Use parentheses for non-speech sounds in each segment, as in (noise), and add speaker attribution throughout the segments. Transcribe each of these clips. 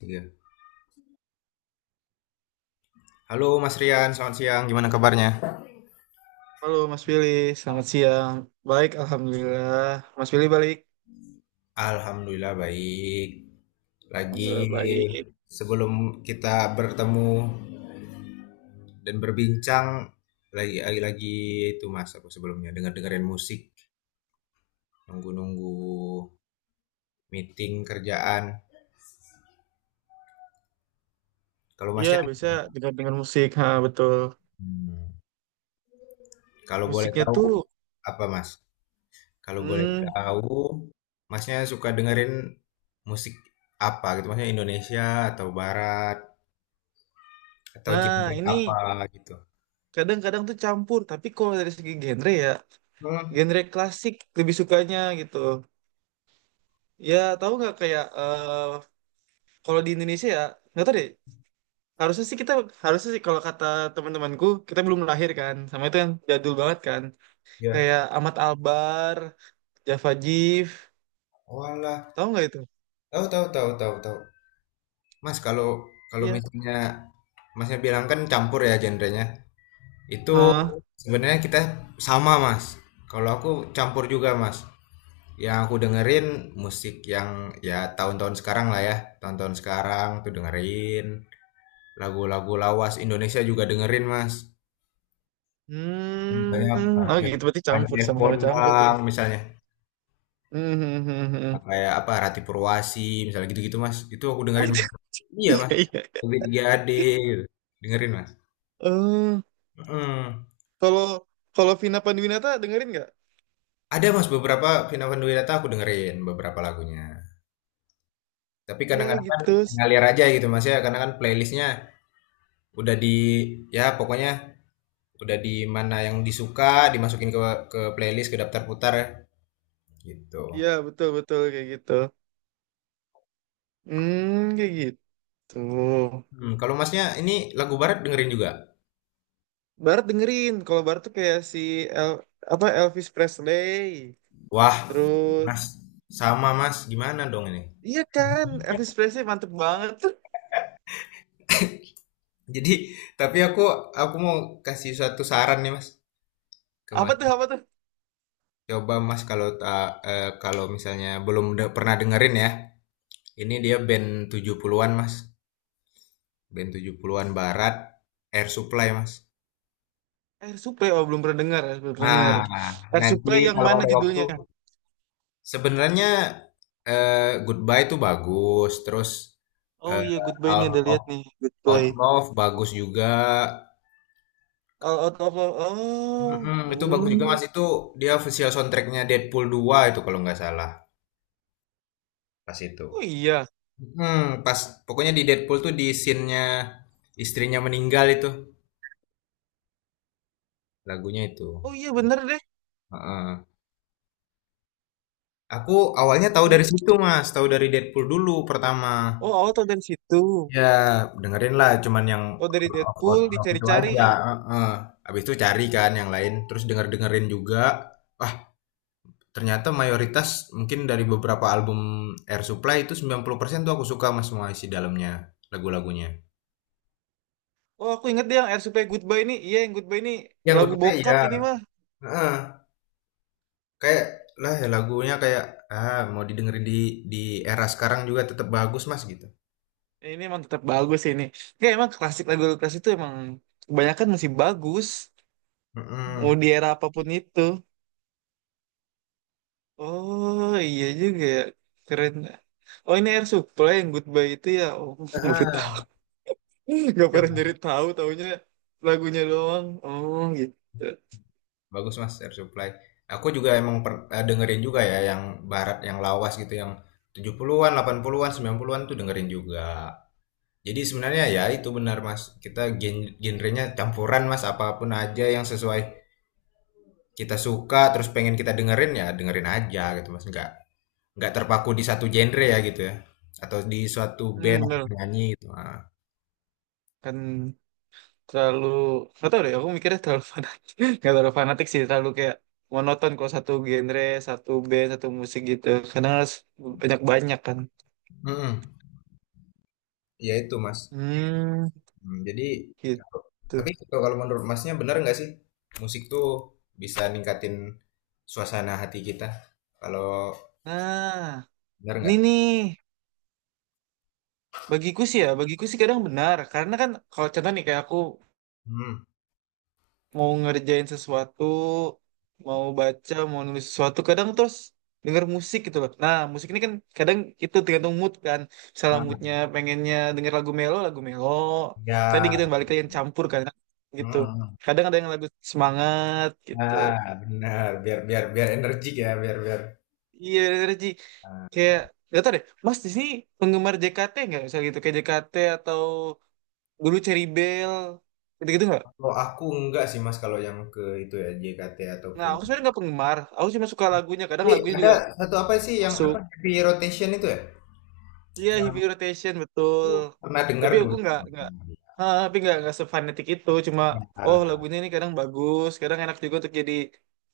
Speaker 1: Iya. Halo Mas Rian, selamat siang. Gimana kabarnya?
Speaker 2: Halo Mas Willy, selamat siang. Baik, Alhamdulillah. Mas Willy balik.
Speaker 1: Alhamdulillah baik. Lagi
Speaker 2: Alhamdulillah baik.
Speaker 1: sebelum kita bertemu dan berbincang lagi, itu Mas aku sebelumnya dengar-dengerin musik, nunggu-nunggu meeting kerjaan. Kalau
Speaker 2: Iya,
Speaker 1: Masnya.
Speaker 2: bisa dengar-dengar musik. Ha, betul.
Speaker 1: Hmm. Kalau boleh
Speaker 2: Musiknya
Speaker 1: tahu
Speaker 2: tuh,
Speaker 1: apa Mas? Kalau boleh
Speaker 2: hmm,
Speaker 1: tahu Masnya suka dengerin musik apa gitu, Masnya Indonesia atau barat? Atau
Speaker 2: nah
Speaker 1: genre
Speaker 2: ini
Speaker 1: apa gitu?
Speaker 2: kadang-kadang tuh campur. Tapi kalau dari segi genre ya,
Speaker 1: Hmm,
Speaker 2: genre klasik lebih sukanya gitu. Ya, tahu nggak kayak kalau di Indonesia ya, nggak tahu deh. Harusnya sih kita, harusnya sih kalau kata teman-temanku, kita belum lahir kan. Sama itu yang jadul banget kan.
Speaker 1: ya.
Speaker 2: Kayak Ahmad Albar, Java Jive.
Speaker 1: Walah,
Speaker 2: Tahu nggak itu?
Speaker 1: tahu tahu tahu tahu tahu. Mas kalau kalau
Speaker 2: Iya.
Speaker 1: misalnya Masnya bilang kan campur ya genrenya. Itu
Speaker 2: Ah,
Speaker 1: sebenarnya kita sama Mas. Kalau aku campur juga Mas. Yang aku dengerin musik yang ya tahun-tahun sekarang lah ya. Tahun-tahun sekarang tuh dengerin. Lagu-lagu lawas Indonesia juga dengerin Mas. Misalnya
Speaker 2: hmm, oh
Speaker 1: Panji
Speaker 2: gitu berarti
Speaker 1: Panji
Speaker 2: campur
Speaker 1: F.
Speaker 2: sama-sama campur gitu.
Speaker 1: Bondang misalnya.
Speaker 2: Hmm, hmm, hmm, hmm.
Speaker 1: Kayak apa Rati Purwasi misalnya, gitu-gitu Mas, itu aku dengerin Mas.
Speaker 2: (laughs)
Speaker 1: Iya
Speaker 2: Iya,
Speaker 1: Mas,
Speaker 2: iya.
Speaker 1: lebih 3AD gitu. Dengerin Mas.
Speaker 2: Eh,
Speaker 1: Mm.
Speaker 2: kalau kalau Vina Panduwinata dengerin nggak?
Speaker 1: Ada Mas beberapa Vina Panduwinata, aku dengerin beberapa lagunya, tapi
Speaker 2: Iya
Speaker 1: kadang-kadang kan
Speaker 2: gitu.
Speaker 1: ngalir aja gitu Mas ya, karena kan playlistnya udah di, ya pokoknya udah di mana yang disuka dimasukin ke playlist, ke daftar putar gitu.
Speaker 2: Iya betul betul kayak gitu. Hmm, kayak gitu.
Speaker 1: Hmm, kalau Masnya ini lagu barat dengerin juga?
Speaker 2: Barat dengerin. Kalau Barat tuh kayak si El, apa Elvis Presley.
Speaker 1: Wah
Speaker 2: Terus,
Speaker 1: Mas, sama Mas, gimana dong ini?
Speaker 2: iya kan, Elvis Presley mantep banget tuh.
Speaker 1: Jadi, tapi aku mau kasih suatu saran nih Mas. Ke
Speaker 2: Apa
Speaker 1: Mas.
Speaker 2: tuh apa tuh?
Speaker 1: Coba Mas, kalau kalau misalnya belum pernah dengerin ya. Ini dia band 70-an Mas. Band 70-an barat, Air Supply Mas.
Speaker 2: Air Supply, oh belum pernah dengar, belum pernah dengar.
Speaker 1: Nah,
Speaker 2: Air
Speaker 1: nanti
Speaker 2: Supply yang
Speaker 1: kalau
Speaker 2: mana
Speaker 1: ada waktu
Speaker 2: judulnya?
Speaker 1: sebenarnya, eh, Goodbye itu bagus, terus,
Speaker 2: Oh
Speaker 1: eh,
Speaker 2: iya, Goodbye ini
Speaker 1: Out
Speaker 2: ada
Speaker 1: of
Speaker 2: lihat nih,
Speaker 1: Out
Speaker 2: Goodbye.
Speaker 1: Love bagus juga.
Speaker 2: All out of love. Oh,
Speaker 1: Mm-mm, itu bagus juga
Speaker 2: hmm.
Speaker 1: Mas. Itu dia official soundtracknya Deadpool 2 itu kalau nggak salah, pas itu.
Speaker 2: Oh iya,
Speaker 1: Mhm, pas pokoknya di Deadpool tuh di scene-nya istrinya meninggal itu, lagunya itu.
Speaker 2: oh iya bener deh.
Speaker 1: Heeh. Aku awalnya tahu dari
Speaker 2: Jadi,
Speaker 1: situ, Mas, tahu dari Deadpool dulu pertama.
Speaker 2: oh awal tau dari situ.
Speaker 1: Ya, dengerin lah cuman yang
Speaker 2: Oh dari
Speaker 1: Lord of
Speaker 2: Deadpool
Speaker 1: Oslo itu aja,
Speaker 2: dicari-cari.
Speaker 1: heeh. Habis itu cari kan yang lain, terus denger-dengerin juga. Wah, ternyata mayoritas mungkin dari beberapa album Air Supply itu 90% tuh aku suka, Mas, semua isi dalamnya, lagu-lagunya.
Speaker 2: Oh aku inget deh yang Air Supply Goodbye ini. Iya yang Goodbye ini
Speaker 1: Yang
Speaker 2: lagu
Speaker 1: kedua
Speaker 2: bokap
Speaker 1: ya,
Speaker 2: ini mah.
Speaker 1: heeh. Kayak, lah ya lagunya kayak, ah mau didengerin di di era sekarang juga tetap bagus Mas, gitu.
Speaker 2: Ya, Ini emang tetap bagus sih ini. Ya emang klasik lagu klasik itu emang kebanyakan masih bagus. Mau di
Speaker 1: Mhm.
Speaker 2: era apapun itu. Oh iya juga ya. Keren. Oh ini Air Supply yang Goodbye itu ya. Oh (laughs) baru tahu.
Speaker 1: Heeh,
Speaker 2: (laughs) Gak
Speaker 1: iya,
Speaker 2: pernah nyari tahu taunya lagunya doang. Oh gitu.
Speaker 1: bagus Mas, Air Supply. Aku juga emang dengerin juga ya yang barat, yang lawas gitu, yang 70-an, 80-an, 90-an tuh dengerin juga. Jadi sebenarnya ya itu benar Mas, kita genrenya campuran Mas, apapun aja yang sesuai kita suka, terus pengen kita dengerin, ya dengerin aja gitu Mas, nggak terpaku di satu genre ya gitu ya? Atau di suatu
Speaker 2: Hmm,
Speaker 1: band atau
Speaker 2: bener.
Speaker 1: penyanyi gitu, heeh.
Speaker 2: Kan terlalu nggak tahu deh. Aku mikirnya terlalu fanatik. (laughs) Gak terlalu fanatik sih. Terlalu kayak monoton kalau satu genre, satu band, satu musik gitu. Karena harus banyak-banyak kan.
Speaker 1: Mhm, iya itu Mas,
Speaker 2: Hmm,
Speaker 1: jadi kalau,
Speaker 2: gitu.
Speaker 1: tapi kalau kalau menurut Masnya benar nggak sih, musik tuh bisa ningkatin suasana hati kita? Kalau
Speaker 2: Nah,
Speaker 1: benar
Speaker 2: ini
Speaker 1: nggak?
Speaker 2: nih. Bagiku sih ya, bagiku sih kadang benar. Karena kan kalau contoh nih kayak aku
Speaker 1: hmm
Speaker 2: mau ngerjain sesuatu, mau baca, mau nulis sesuatu, kadang terus denger musik gitu loh. Nah, musik ini kan kadang itu tergantung mood kan. Misalnya
Speaker 1: ah,
Speaker 2: moodnya pengennya denger lagu melo, lagu melo.
Speaker 1: iya,
Speaker 2: Tadi gitu yang balik lagi yang campur kan
Speaker 1: mhm,
Speaker 2: gitu.
Speaker 1: mhm,
Speaker 2: Kadang ada yang lagu semangat gitu.
Speaker 1: nah, biar biar biar energik ya, biar biar
Speaker 2: Iya, bener Ji.
Speaker 1: Ah,
Speaker 2: Kayak gak tau deh, Mas di sini penggemar JKT nggak? Misalnya gitu, kayak JKT atau dulu Cherry Bell, gitu-gitu nggak?
Speaker 1: kalau aku enggak sih Mas, kalau yang ke itu ya, JKT
Speaker 2: Nah,
Speaker 1: ataupun,
Speaker 2: aku sebenarnya nggak penggemar. Aku cuma suka lagunya. Kadang
Speaker 1: tapi
Speaker 2: lagunya
Speaker 1: ada
Speaker 2: juga
Speaker 1: satu apa sih yang
Speaker 2: masuk.
Speaker 1: apa, Happy Rotation itu ya?
Speaker 2: Iya, heavy
Speaker 1: Yang
Speaker 2: rotation
Speaker 1: aku
Speaker 2: betul.
Speaker 1: pernah dengar
Speaker 2: Tapi aku
Speaker 1: dulu.
Speaker 2: nggak, ah, tapi nggak sefanatik itu. Cuma, oh
Speaker 1: Ya,
Speaker 2: lagunya ini kadang bagus, kadang enak juga untuk jadi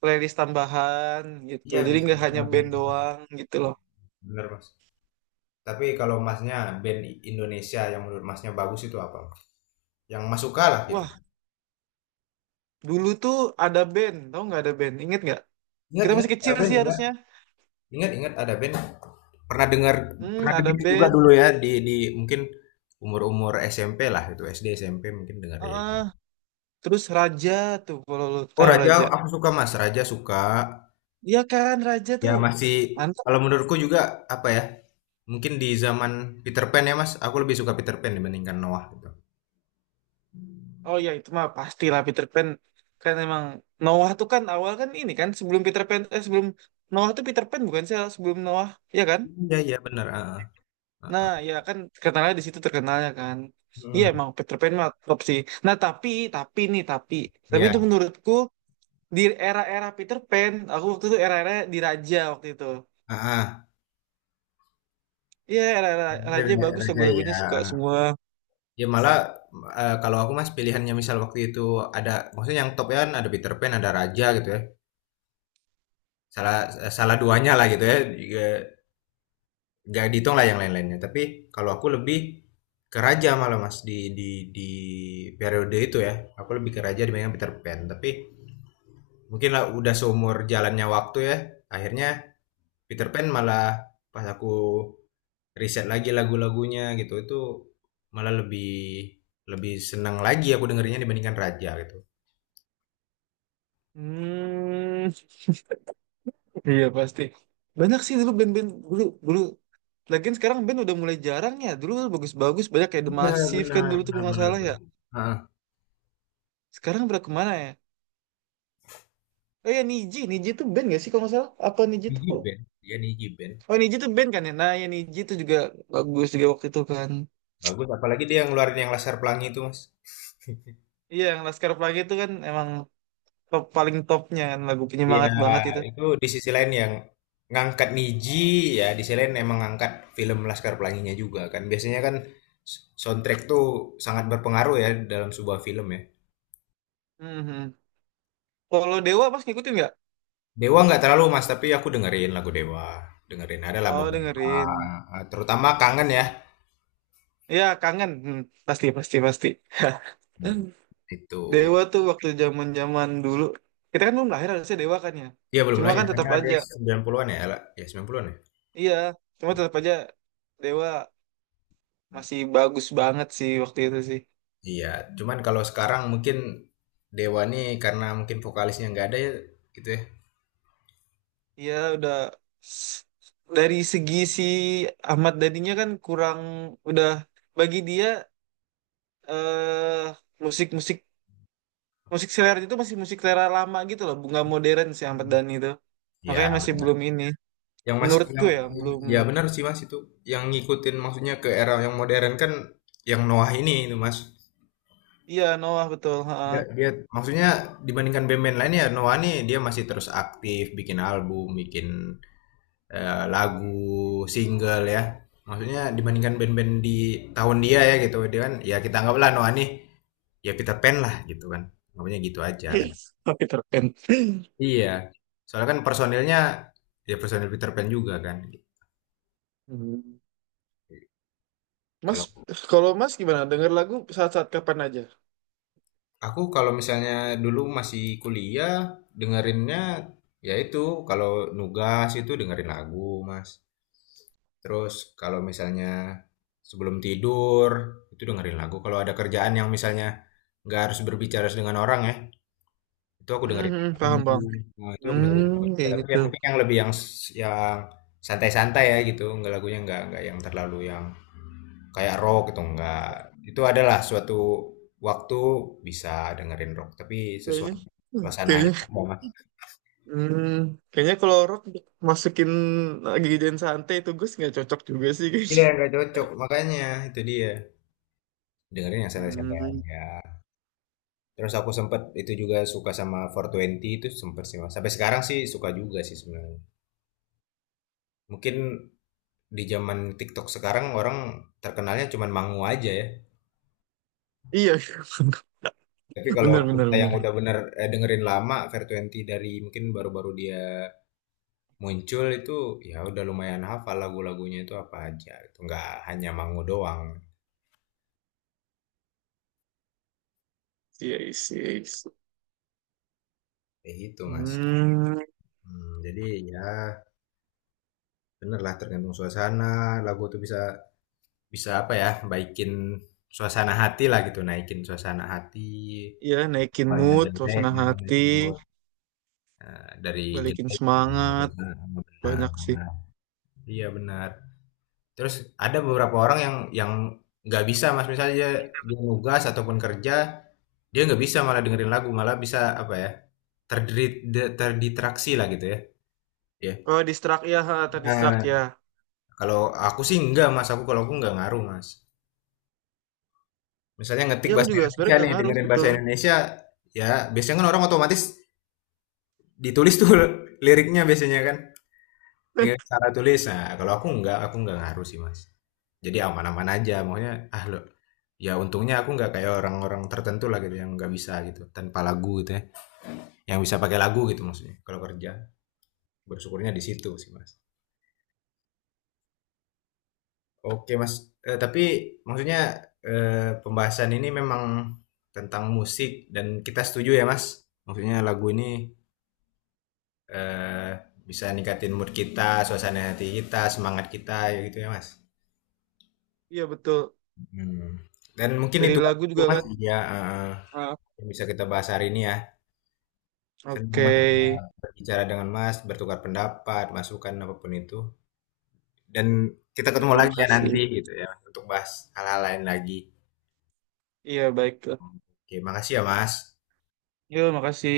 Speaker 2: playlist tambahan gitu.
Speaker 1: iya
Speaker 2: Jadi
Speaker 1: bisa.
Speaker 2: nggak hanya
Speaker 1: Benar, benar,
Speaker 2: band
Speaker 1: benar.
Speaker 2: doang gitu loh.
Speaker 1: Mas. Tapi kalau Masnya band Indonesia yang menurut Masnya bagus itu apa? Yang Mas suka lah gitu.
Speaker 2: Wah, dulu tuh ada band, tau nggak ada band? Ingat nggak?
Speaker 1: Ingat,
Speaker 2: Kita
Speaker 1: ingat
Speaker 2: masih
Speaker 1: Ada
Speaker 2: kecil
Speaker 1: Band,
Speaker 2: sih
Speaker 1: ingat.
Speaker 2: harusnya.
Speaker 1: Ingat, ingat Ada Band. Pernah dengar,
Speaker 2: Hmm,
Speaker 1: pernah
Speaker 2: ada
Speaker 1: dengar juga dulu
Speaker 2: band.
Speaker 1: ya di mungkin umur-umur SMP lah, itu SD SMP mungkin dengar ya.
Speaker 2: Ah, terus Raja tuh, kalau lo
Speaker 1: Oh
Speaker 2: tahu
Speaker 1: Raja,
Speaker 2: Raja.
Speaker 1: aku suka Mas. Raja suka.
Speaker 2: Iya kan, Raja
Speaker 1: Ya
Speaker 2: tuh.
Speaker 1: masih, kalau menurutku juga apa ya? Mungkin di zaman Peter Pan ya Mas, aku lebih suka Peter Pan dibandingkan Noah gitu.
Speaker 2: Oh ya itu mah pastilah Peter Pan kan emang Noah tuh kan awal kan ini kan sebelum Peter Pan sebelum Noah tuh Peter Pan bukan sih sebelum Noah ya kan?
Speaker 1: Iya, iya benar. Heeh.
Speaker 2: Nah ya kan terkenalnya di situ terkenalnya kan. Iya
Speaker 1: Hmm,
Speaker 2: emang Peter Pan mah top sih. Nah tapi nih tapi
Speaker 1: ya,
Speaker 2: itu menurutku di era-era Peter Pan aku waktu itu era-era di Raja waktu itu.
Speaker 1: ah,
Speaker 2: Iya era-era Raja bagus
Speaker 1: Raja
Speaker 2: lagu-lagunya
Speaker 1: ya.
Speaker 2: suka semua.
Speaker 1: Ya malah kalau aku Mas pilihannya misal waktu itu ada, maksudnya yang top ya kan ada Peter Pan, ada Raja gitu ya. Salah salah duanya lah gitu ya. Juga nggak dihitung lah yang lain-lainnya. Tapi kalau aku lebih ke Raja malah Mas, di di periode itu ya. Aku lebih ke Raja dibandingkan Peter Pan. Tapi mungkin lah udah seumur jalannya waktu ya, akhirnya Peter Pan malah, pas aku riset lagi lagu-lagunya gitu, itu malah lebih lebih senang lagi aku dengerinnya dibandingkan Raja gitu.
Speaker 2: Hmm. Iya pasti. Banyak sih dulu band-band dulu dulu. Lagian sekarang band udah mulai jarang ya. Dulu bagus-bagus banyak kayak The
Speaker 1: Iya
Speaker 2: Massive kan
Speaker 1: benar
Speaker 2: dulu tuh
Speaker 1: benar
Speaker 2: kalau nggak
Speaker 1: benar
Speaker 2: salah ya.
Speaker 1: benar. Heeh.
Speaker 2: Sekarang udah kemana ya? Oh ya Niji, Niji tuh band gak sih kalau nggak salah? Apa Niji
Speaker 1: Niji
Speaker 2: tuh?
Speaker 1: Band, dia Niji Band
Speaker 2: Oh Niji tuh band kan ya. Nah ya Niji tuh juga bagus juga waktu itu kan.
Speaker 1: bagus, apalagi dia yang ngeluarin yang Laskar Pelangi itu Mas.
Speaker 2: Iya yang Laskar Pelangi itu kan emang top paling topnya kan lagu
Speaker 1: Iya,
Speaker 2: penyemangat banget itu.
Speaker 1: itu di sisi lain yang ngangkat Niji, ya di sisi lain emang ngangkat film Laskar Pelanginya juga kan. Biasanya kan soundtrack tuh sangat berpengaruh ya dalam sebuah film ya.
Speaker 2: Mhm. Kalau Dewa mas ngikutin nggak?
Speaker 1: Dewa nggak terlalu Mas, tapi aku dengerin lagu Dewa. Dengerin adalah
Speaker 2: Oh
Speaker 1: beberapa,
Speaker 2: dengerin.
Speaker 1: terutama Kangen ya.
Speaker 2: Ya kangen. Hmm, pasti pasti pasti.
Speaker 1: Hmm, itu.
Speaker 2: Dewa tuh waktu zaman zaman dulu kita kan belum lahir harusnya Dewa kan ya
Speaker 1: Iya belum
Speaker 2: cuma
Speaker 1: nanya,
Speaker 2: kan
Speaker 1: karena
Speaker 2: tetap
Speaker 1: ada
Speaker 2: aja
Speaker 1: 90-an ya, Ella? Ya 90-an ya.
Speaker 2: iya cuma tetap aja Dewa masih bagus banget sih waktu itu sih
Speaker 1: Iya, cuman kalau sekarang mungkin Dewa nih karena mungkin vokalisnya nggak ada ya gitu ya.
Speaker 2: iya udah s- dari segi si Ahmad Dhaninya kan kurang udah bagi dia eh musik-musik musik selera itu masih musik selera lama gitu loh bunga modern si Ahmad Dhani itu makanya
Speaker 1: Ya,
Speaker 2: masih belum ini
Speaker 1: yang masih
Speaker 2: menurutku
Speaker 1: yang
Speaker 2: ya
Speaker 1: yang
Speaker 2: belum
Speaker 1: ya benar sih, Mas, itu. Yang ngikutin maksudnya ke era yang modern kan yang Noah ini itu, Mas.
Speaker 2: iya Noah betul ha.
Speaker 1: Dia dia maksudnya dibandingkan band-band lain ya, Noah nih dia masih terus aktif bikin album, bikin lagu, single ya. Maksudnya dibandingkan band-band di tahun dia ya gitu. Dia kan ya kita anggaplah Noah nih ya Peter Pan lah gitu kan. Namanya gitu aja kan.
Speaker 2: (laughs) Oke, terpen.
Speaker 1: Iya. Soalnya kan personilnya ya personil Peter Pan juga kan.
Speaker 2: Hmm. Mas,
Speaker 1: Kalau
Speaker 2: kalau Mas gimana? Dengar lagu saat-saat kapan aja?
Speaker 1: Aku kalau misalnya dulu masih kuliah, dengerinnya ya itu, kalau nugas itu dengerin lagu, Mas. Terus kalau misalnya sebelum tidur itu dengerin lagu. Kalau ada kerjaan yang misalnya nggak harus berbicara dengan orang ya, itu aku dengerin
Speaker 2: Hmm,
Speaker 1: lagu.
Speaker 2: paham, bang.
Speaker 1: Nah, itu aku dengerin lagu.
Speaker 2: Hmm, kayak
Speaker 1: Tapi
Speaker 2: gitu.
Speaker 1: yang mungkin yang lebih yang santai-santai ya gitu, nggak lagunya nggak yang terlalu yang kayak rock gitu enggak. Itu adalah suatu waktu bisa dengerin rock, tapi sesuai
Speaker 2: Kayaknya, hmm,
Speaker 1: suasananya
Speaker 2: kayaknya,
Speaker 1: enggak, Mas.
Speaker 2: hmm, kayaknya kalau rock masukin lagi dan santai itu Gus nggak cocok juga sih kayaknya.
Speaker 1: Iya, enggak cocok. Makanya itu dia. Dengerin yang santai-santai
Speaker 2: Hmm,
Speaker 1: aja. Terus aku sempet itu juga suka sama Four Twenty itu, sempet sih, Mas. Sampai sekarang sih suka juga sih sebenarnya. Mungkin di zaman TikTok sekarang orang terkenalnya cuman Mangu aja ya.
Speaker 2: iya, (laughs)
Speaker 1: Tapi kalau
Speaker 2: benar, benar,
Speaker 1: kita yang
Speaker 2: benar.
Speaker 1: udah bener, dengerin lama, Fair Twenty dari mungkin baru-baru dia muncul itu, ya udah lumayan hafal lagu-lagunya itu apa aja, itu nggak hanya Mangu doang,
Speaker 2: Iya, iya, iya.
Speaker 1: kayak gitu Mas.
Speaker 2: Hmm,
Speaker 1: Hmm, jadi ya bener lah tergantung suasana, lagu tuh bisa bisa apa ya, baikin suasana hati lah gitu, naikin suasana hati.
Speaker 2: iya, naikin
Speaker 1: Banyak
Speaker 2: mood,
Speaker 1: jelek
Speaker 2: suasana
Speaker 1: gitu
Speaker 2: hati,
Speaker 1: itu, dari
Speaker 2: balikin
Speaker 1: jelek ke bagus.
Speaker 2: semangat,
Speaker 1: Nah,
Speaker 2: banyak sih.
Speaker 1: nah, iya benar. Terus ada beberapa orang yang nggak bisa Mas, misalnya dia nugas ataupun kerja. Dia nggak bisa malah dengerin lagu, malah bisa apa ya, terdistraksi lah gitu ya. Ya.
Speaker 2: Oh, distract ya, ha, tadi
Speaker 1: Nah,
Speaker 2: distract ya.
Speaker 1: kalau aku sih enggak Mas, kalau aku nggak ngaruh Mas. Misalnya ngetik
Speaker 2: Iya, aku
Speaker 1: bahasa
Speaker 2: juga
Speaker 1: Indonesia
Speaker 2: sebenarnya
Speaker 1: nih,
Speaker 2: gak ngaruh,
Speaker 1: dengerin bahasa
Speaker 2: betul.
Speaker 1: Indonesia, ya biasanya kan orang otomatis ditulis tuh (laughs) liriknya biasanya kan, dengan
Speaker 2: (laughs)
Speaker 1: cara tulis. Nah, kalau aku nggak ngaruh sih Mas. Jadi aman-aman aja, maunya ah lo, ya untungnya aku nggak kayak orang-orang tertentu lah gitu yang nggak bisa gitu, tanpa lagu gitu ya, yang bisa pakai lagu gitu maksudnya, kalau kerja. Bersyukurnya di situ sih Mas. Oke Mas, tapi maksudnya, pembahasan ini memang tentang musik dan kita setuju ya Mas, maksudnya lagu ini, eee, bisa ningkatin mood kita, suasana hati kita, semangat kita, ya gitu ya Mas?
Speaker 2: Iya betul.
Speaker 1: Hmm. Dan mungkin
Speaker 2: Dari
Speaker 1: itu
Speaker 2: lagu juga
Speaker 1: Mas
Speaker 2: kan.
Speaker 1: ya, heeh,
Speaker 2: Ah,
Speaker 1: yang bisa kita bahas hari ini ya. Senang
Speaker 2: oke.
Speaker 1: Mas berbicara dengan Mas, bertukar pendapat, masukan, apapun itu, dan kita
Speaker 2: Ya,
Speaker 1: ketemu
Speaker 2: terima
Speaker 1: lagi ya
Speaker 2: kasih.
Speaker 1: nanti gitu ya untuk bahas hal-hal lain lagi.
Speaker 2: Iya baik.
Speaker 1: Oke, makasih ya, Mas.
Speaker 2: Yuk, makasih.